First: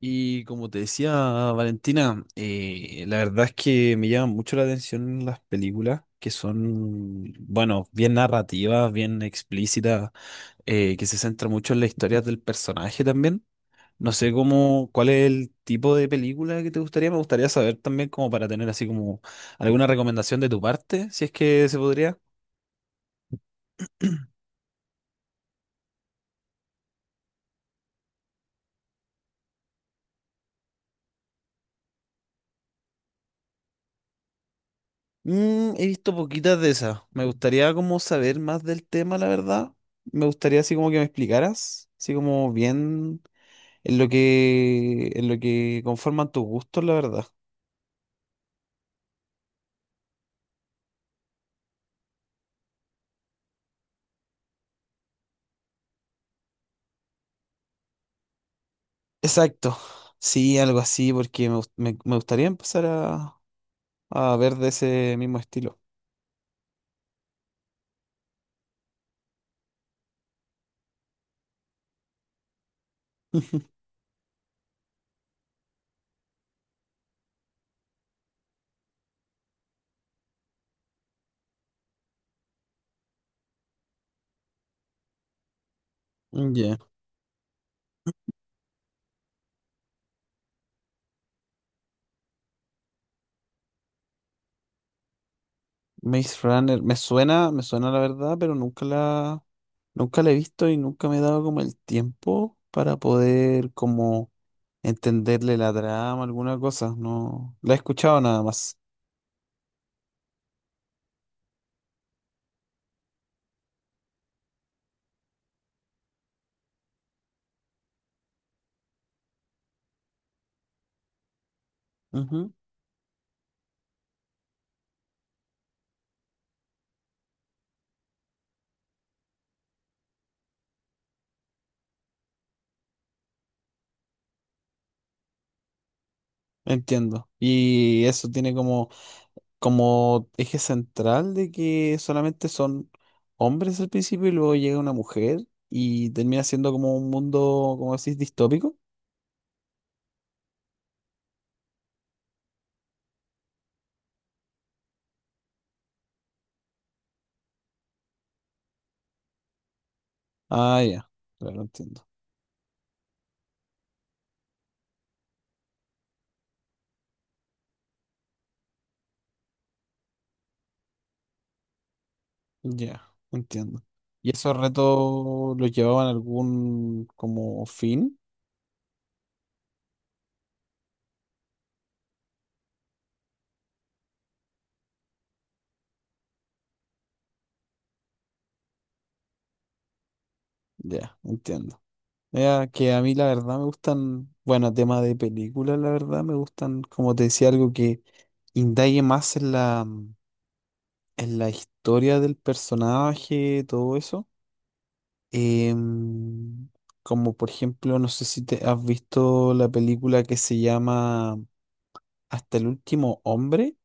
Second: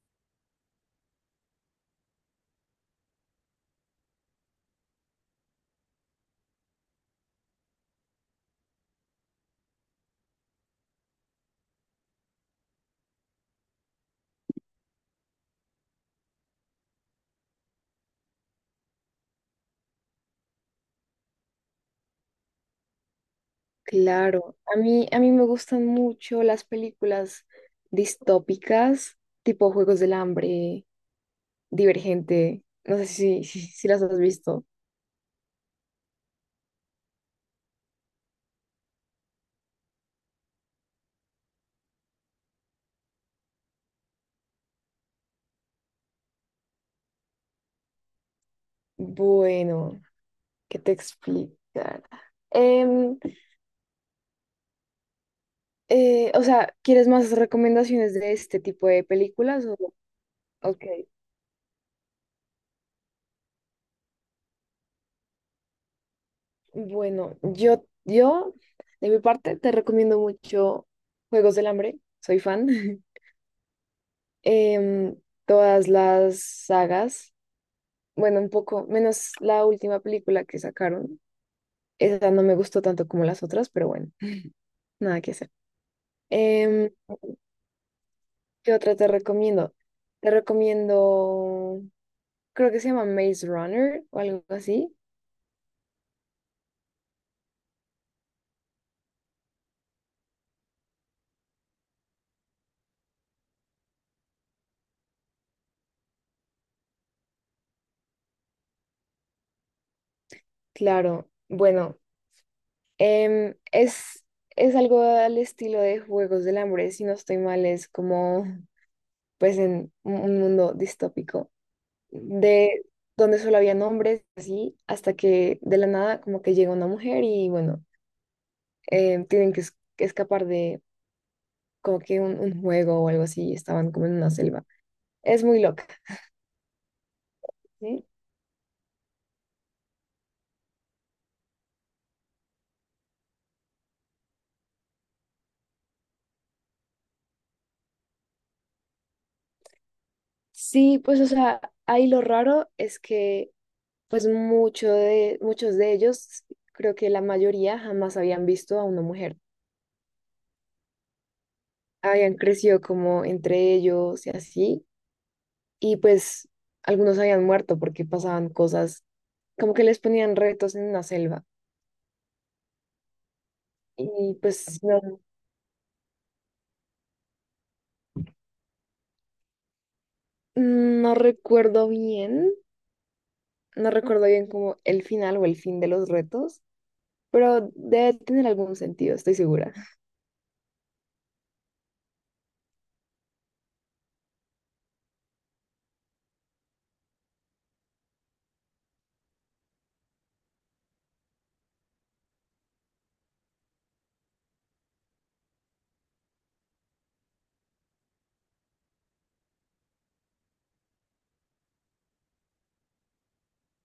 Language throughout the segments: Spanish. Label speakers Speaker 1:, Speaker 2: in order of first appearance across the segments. Speaker 1: Y como te decía Valentina, la verdad es que me llaman mucho la atención las películas que son, bueno, bien narrativas, bien explícitas, que se centran mucho en las historias del personaje también. No sé cómo, cuál es el tipo de película que te gustaría. Me gustaría saber también como para tener así como alguna recomendación de tu parte, si es que se podría.
Speaker 2: Claro, a mí me gustan mucho las películas distópicas, tipo Juegos del Hambre, Divergente, no sé si las has visto.
Speaker 1: Mm, he visto poquitas de esas. Me gustaría como saber más del tema, la verdad. Me gustaría así como que me explicaras, así como bien en lo que conforman tus gustos, la verdad.
Speaker 2: Bueno, ¿qué te explicar? Em, o sea, ¿quieres más recomendaciones de este tipo de películas? O,
Speaker 1: Exacto. Sí, algo
Speaker 2: ok,
Speaker 1: así, porque me gustaría empezar a ver de ese mismo estilo.
Speaker 2: bueno, de mi parte, te recomiendo mucho Juegos del Hambre, soy fan. Em, Todas las sagas. Bueno, un poco menos la última película que sacaron. Esa no me gustó tanto como las otras, pero bueno, nada que hacer.
Speaker 1: Mm, ya.
Speaker 2: Em, ¿Qué otra te recomiendo? Te recomiendo, creo que se llama Maze Runner o algo así.
Speaker 1: Maze Runner, me suena la verdad, pero nunca la he visto y nunca me he dado como el tiempo para poder como entenderle la trama, alguna cosa. No, la he escuchado nada más.
Speaker 2: Claro, bueno, em, es, es algo al estilo de Juegos del Hambre, si no estoy mal, es como pues en un mundo distópico,
Speaker 1: Ujú,
Speaker 2: de donde solo había hombres, así, hasta que de la nada como que llega una mujer y bueno. Tienen que escapar de como que un juego o algo así, y estaban como en una selva. Es muy loca,
Speaker 1: entiendo. Y
Speaker 2: ¿sí?
Speaker 1: eso tiene como, como eje central de que solamente son hombres al principio y luego llega una mujer y termina siendo como un mundo, como decís, distópico.
Speaker 2: Sí, pues o sea, ahí lo raro es que pues muchos de ellos, creo que la mayoría jamás habían visto a una mujer.
Speaker 1: Ah, ya, claro, entiendo.
Speaker 2: Habían crecido como entre ellos y así, y pues algunos habían muerto porque pasaban cosas, como que les ponían retos en una selva.
Speaker 1: Ya, entiendo. ¿Y
Speaker 2: Y
Speaker 1: esos
Speaker 2: pues no,
Speaker 1: retos los llevaban a algún como fin?
Speaker 2: no recuerdo bien. No recuerdo bien como el final o el fin de los retos, pero debe tener algún sentido, estoy segura.
Speaker 1: Ya, entiendo. Mira, que a mí la verdad me gustan, bueno, tema de películas, la verdad me gustan, como te decía, algo que indague más en la, en la historia del personaje, todo eso. Em, Como por ejemplo, no sé si te has visto la película que se llama Hasta el último hombre.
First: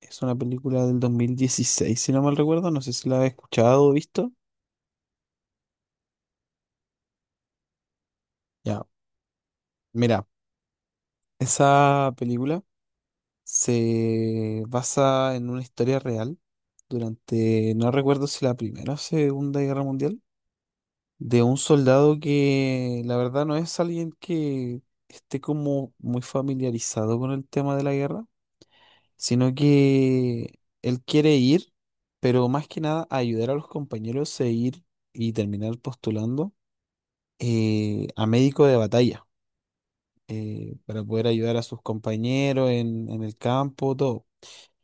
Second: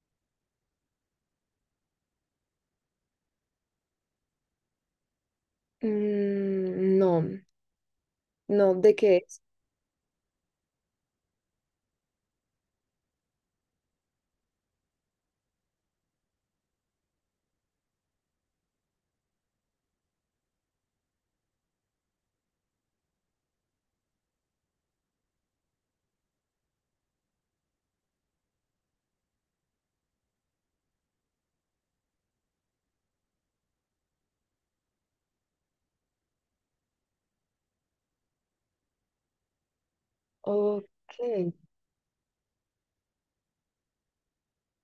Speaker 1: Es una película del 2016 si no mal recuerdo. No sé si la has escuchado o visto.
Speaker 2: Mm, no, no,
Speaker 1: Ya,
Speaker 2: ¿de qué es?
Speaker 1: mira, esa película. Se basa en una historia real durante, no recuerdo si la Primera o Segunda Guerra Mundial, de un soldado que la verdad no es alguien que esté como muy familiarizado con el tema de la guerra, sino que él quiere ir, pero más que nada ayudar a los compañeros a ir y terminar postulando a médico de batalla.
Speaker 2: Ok,
Speaker 1: Para poder ayudar a sus compañeros en el campo, todo.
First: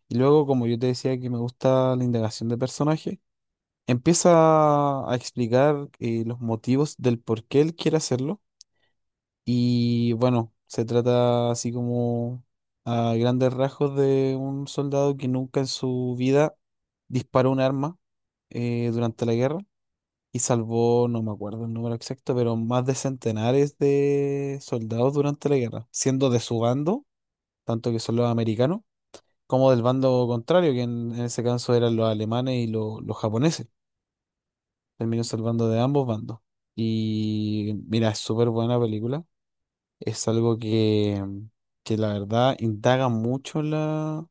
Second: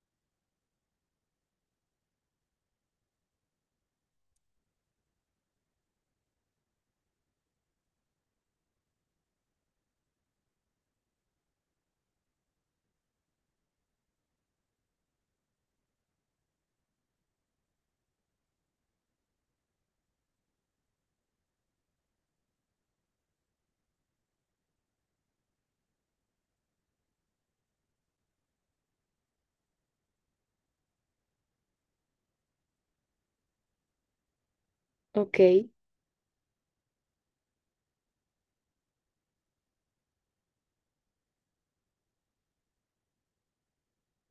Speaker 1: Y luego, como yo te decía que me gusta la indagación de personaje, empieza a explicar los motivos del por qué él quiere hacerlo. Y bueno, se trata así como a grandes rasgos de un soldado que nunca en su vida disparó un arma durante la guerra y salvó, no me acuerdo el número exacto, pero más de centenares de soldados durante la guerra, siendo de su bando, tanto que son los americanos como del bando contrario, que en ese caso eran los alemanes y los japoneses. Terminó
Speaker 2: ok,
Speaker 1: salvando de ambos bandos. Y mira, es súper buena película. Es algo que la verdad indaga mucho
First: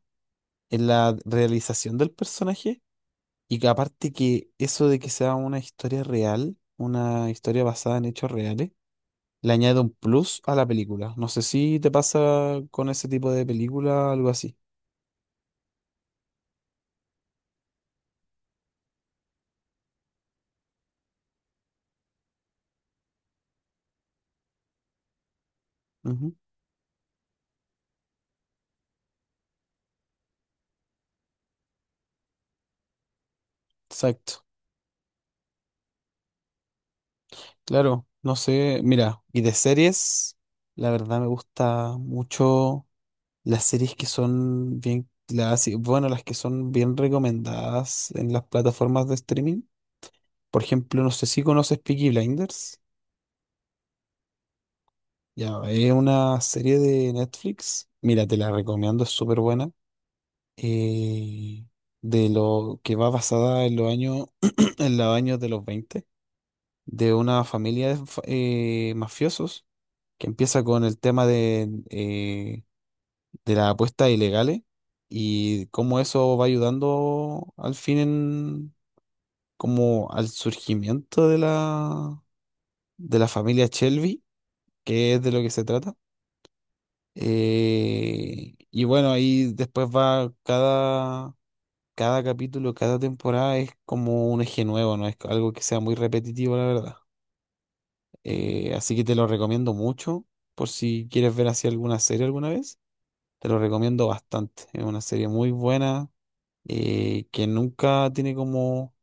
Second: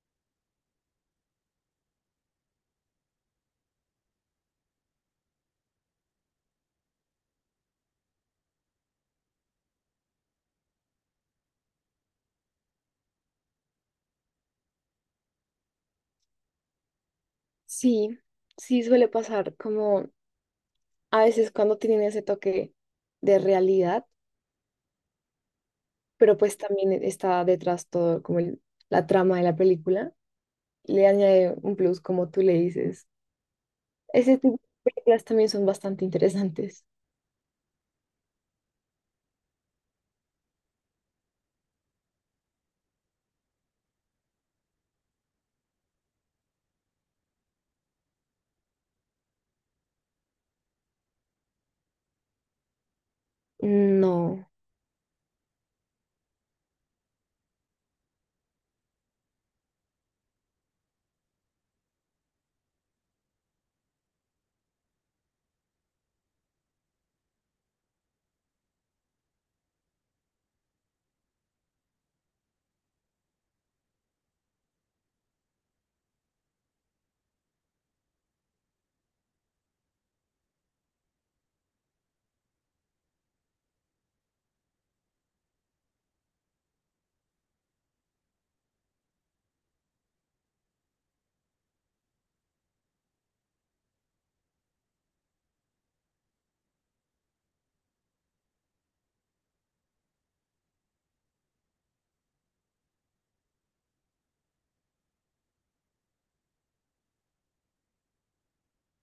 Speaker 1: en la realización del personaje. Y que aparte que eso de que sea una historia real, una historia basada en hechos reales, le añade un plus a la película. No sé si te pasa con ese tipo de película, algo así.
Speaker 2: sí, sí suele pasar como a veces cuando tienen ese toque de realidad,
Speaker 1: Ujú,
Speaker 2: pero pues también está detrás todo como la trama de la película, le añade un plus como tú le dices. Ese
Speaker 1: exacto.
Speaker 2: tipo de películas también son bastante interesantes.
Speaker 1: Claro, no sé, mira, y de series, la verdad me gusta mucho las series que son bien, las, bueno, las que son bien recomendadas en las plataformas de streaming. Por ejemplo, no sé si conoces Peaky Blinders.
Speaker 2: No.
Speaker 1: Ya, es una serie de Netflix. Mira, te la recomiendo, es súper buena. eh, de lo que va basada en los años, en los años de los 20, de una familia de mafiosos que empieza con el tema de las apuestas ilegales y cómo eso va ayudando al fin en, como al surgimiento de la familia Shelby, que es de lo que se trata. Y bueno, ahí después va cada, cada capítulo, cada temporada es como un eje nuevo, no es algo que sea muy repetitivo, la verdad. Así que te lo recomiendo mucho por si quieres ver así alguna serie alguna vez. Te lo recomiendo bastante. Es una serie muy buena que nunca tiene como,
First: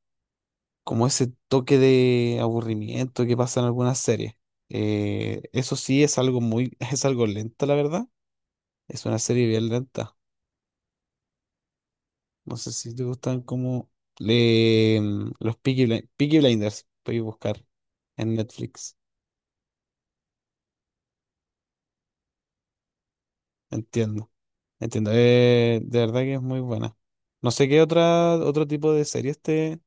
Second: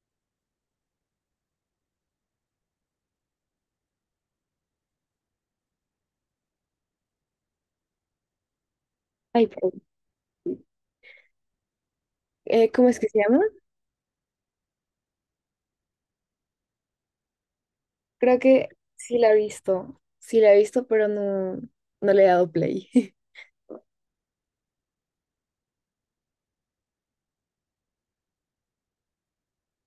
Speaker 1: como ese toque de aburrimiento que pasa en algunas series. Eso sí es algo muy, es algo lenta, la verdad. Es una
Speaker 2: Ay,
Speaker 1: serie bien
Speaker 2: pero,
Speaker 1: lenta. No sé
Speaker 2: ¿cómo
Speaker 1: si
Speaker 2: es
Speaker 1: te
Speaker 2: que se
Speaker 1: gustan
Speaker 2: llama?
Speaker 1: como le, los Peaky, Peaky Blinders. Puedes buscar en
Speaker 2: Creo que
Speaker 1: Netflix.
Speaker 2: sí la he visto, sí la he visto, pero no, no le he dado play.
Speaker 1: Entiendo. Entiendo. De verdad que es muy buena. No sé qué otra, otro tipo de series te,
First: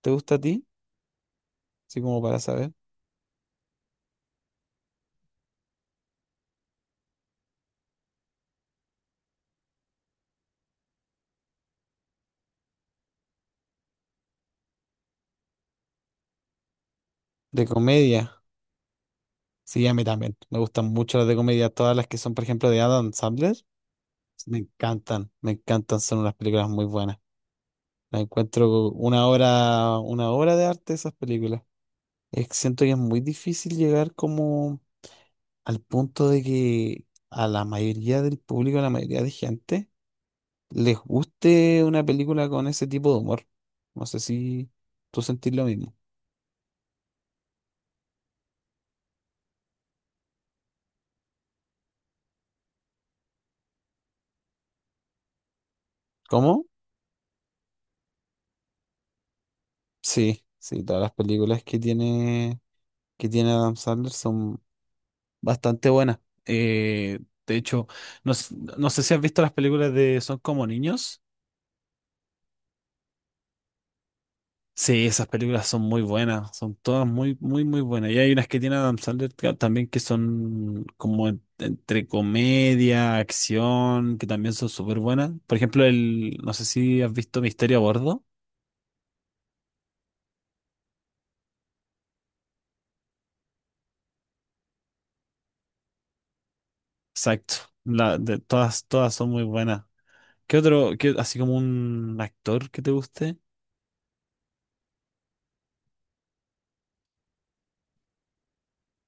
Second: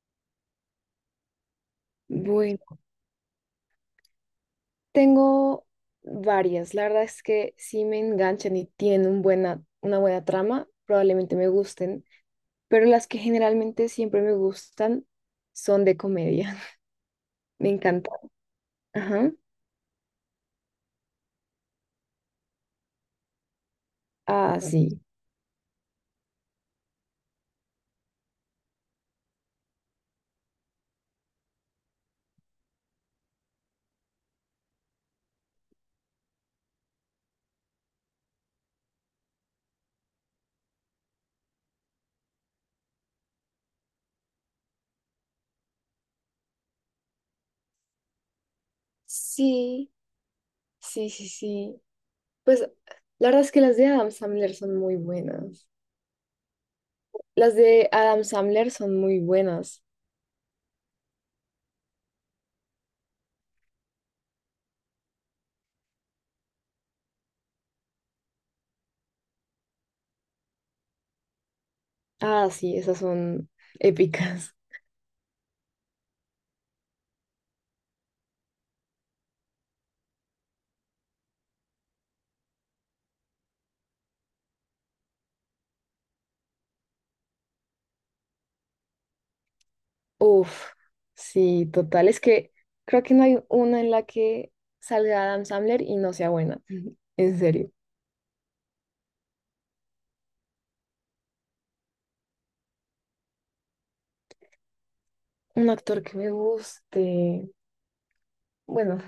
Speaker 1: te gusta a ti, así como para
Speaker 2: Bueno,
Speaker 1: saber.
Speaker 2: tengo varias. La verdad es que si me enganchan y tienen un buena, una buena trama, probablemente me gusten, pero las que generalmente siempre me gustan son de comedia.
Speaker 1: De
Speaker 2: Me encanta.
Speaker 1: comedia.
Speaker 2: Ajá.
Speaker 1: Sí, a mí también. Me gustan mucho las de comedia. Todas las que son, por ejemplo, de Adam Sandler. Me
Speaker 2: Ah, sí.
Speaker 1: encantan, me encantan. Son unas películas muy buenas. La encuentro una obra de arte esas películas. Es que siento que es muy difícil llegar como al punto de que a la mayoría del público, a la mayoría de gente, les guste una película con ese tipo de humor. No sé si tú sentís lo mismo.
Speaker 2: Sí, sí, sí, sí. Pues la verdad es que las de Adam Sandler son muy buenas.
Speaker 1: ¿Cómo?
Speaker 2: Las de Adam Sandler son muy buenas.
Speaker 1: Sí, sí, todas las películas que tiene Adam Sandler son bastante buena. De hecho, no, no sé si has visto las películas de Son como niños.
Speaker 2: Ah, sí, esas son épicas.
Speaker 1: Sí, esas películas son muy buenas, son todas muy, muy, muy buenas. Y hay unas que tiene Adam Sandler también que son como entre comedia, acción, que también son súper buenas. Por ejemplo, el, no sé si has visto Misterio a Bordo.
Speaker 2: Uf, sí, total. Es que creo que no hay una en la que salga Adam Sandler y no sea buena. En
Speaker 1: Exacto,
Speaker 2: serio.
Speaker 1: la, de, todas, todas son muy buenas. ¿Qué otro, qué- así como un actor que te guste?
Speaker 2: Un actor que me guste. Bueno,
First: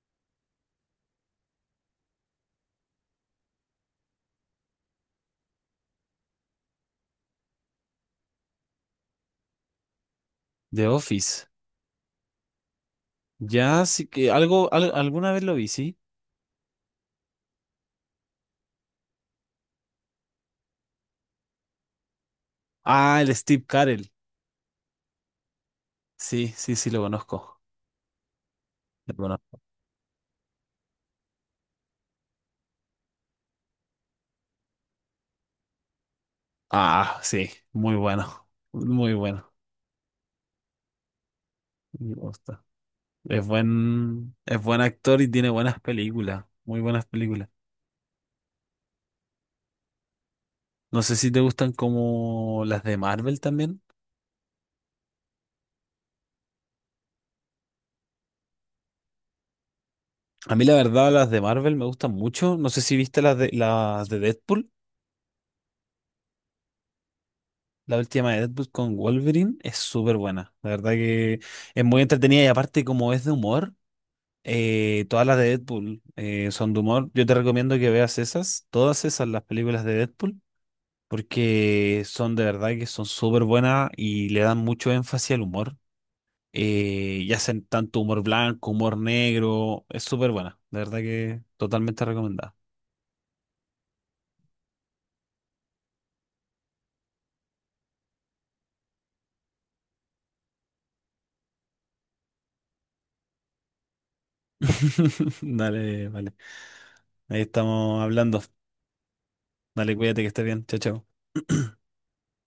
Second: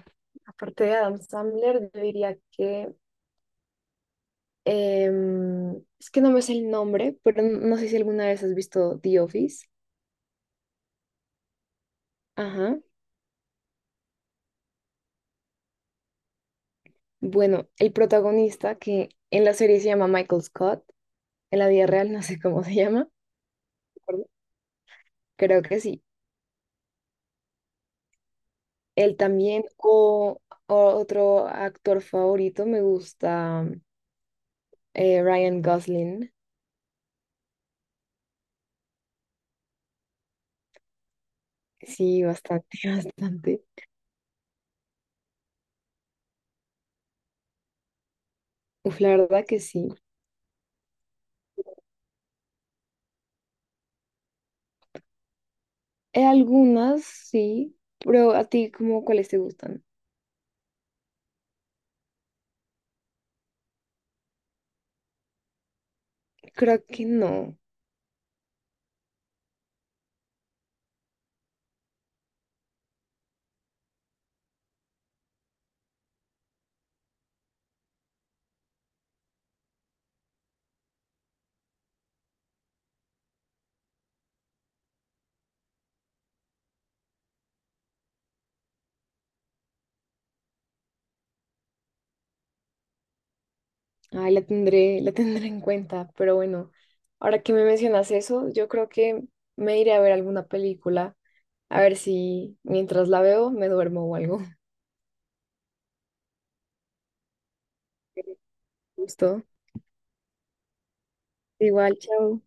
Speaker 2: aparte de Adam Sandler, yo diría que... es que no me sé el nombre, pero no sé si alguna vez has visto The Office.
Speaker 1: The Office.
Speaker 2: Ajá.
Speaker 1: Ya, sí que algo, alguna vez lo vi, sí.
Speaker 2: Bueno, el protagonista que en la serie se llama Michael Scott, en la vida real no sé cómo se llama.
Speaker 1: Ah, el Steve
Speaker 2: ¿De
Speaker 1: Carell.
Speaker 2: acuerdo? Creo que sí.
Speaker 1: Sí, sí, sí, lo conozco. Lo
Speaker 2: Él
Speaker 1: conozco.
Speaker 2: también, o otro actor favorito, me gusta Ryan Gosling.
Speaker 1: Ah, sí, muy bueno. Muy bueno. Me
Speaker 2: Sí,
Speaker 1: gusta.
Speaker 2: bastante, bastante.
Speaker 1: Es buen actor y tiene buenas películas. Muy buenas películas.
Speaker 2: Uf, la verdad que sí.
Speaker 1: No sé si te gustan como las de Marvel también.
Speaker 2: Algunas sí, pero a ti, ¿cómo cuáles te gustan?
Speaker 1: A mí la verdad las de Marvel me gustan mucho. No sé si viste las de Deadpool.
Speaker 2: Creo que no.
Speaker 1: La última de Deadpool con Wolverine es súper buena. La verdad que es muy entretenida y aparte como es de humor. Todas las de Deadpool son de humor. Yo te recomiendo que veas esas, todas esas, las películas de Deadpool, porque son de verdad que son súper buenas y le dan mucho énfasis al humor. Y hacen tanto humor blanco, humor negro. Es súper buena. De verdad que totalmente recomendada.
Speaker 2: Ay, la tendré, la tendré en cuenta, pero bueno, ahora que me mencionas eso, yo creo que me iré a ver alguna película, a ver si mientras la veo me duermo o algo.
Speaker 1: Dale, vale. Ahí estamos hablando.
Speaker 2: Justo.
Speaker 1: Dale, cuídate que estés bien. Chao, chao.
Speaker 2: Igual, chao.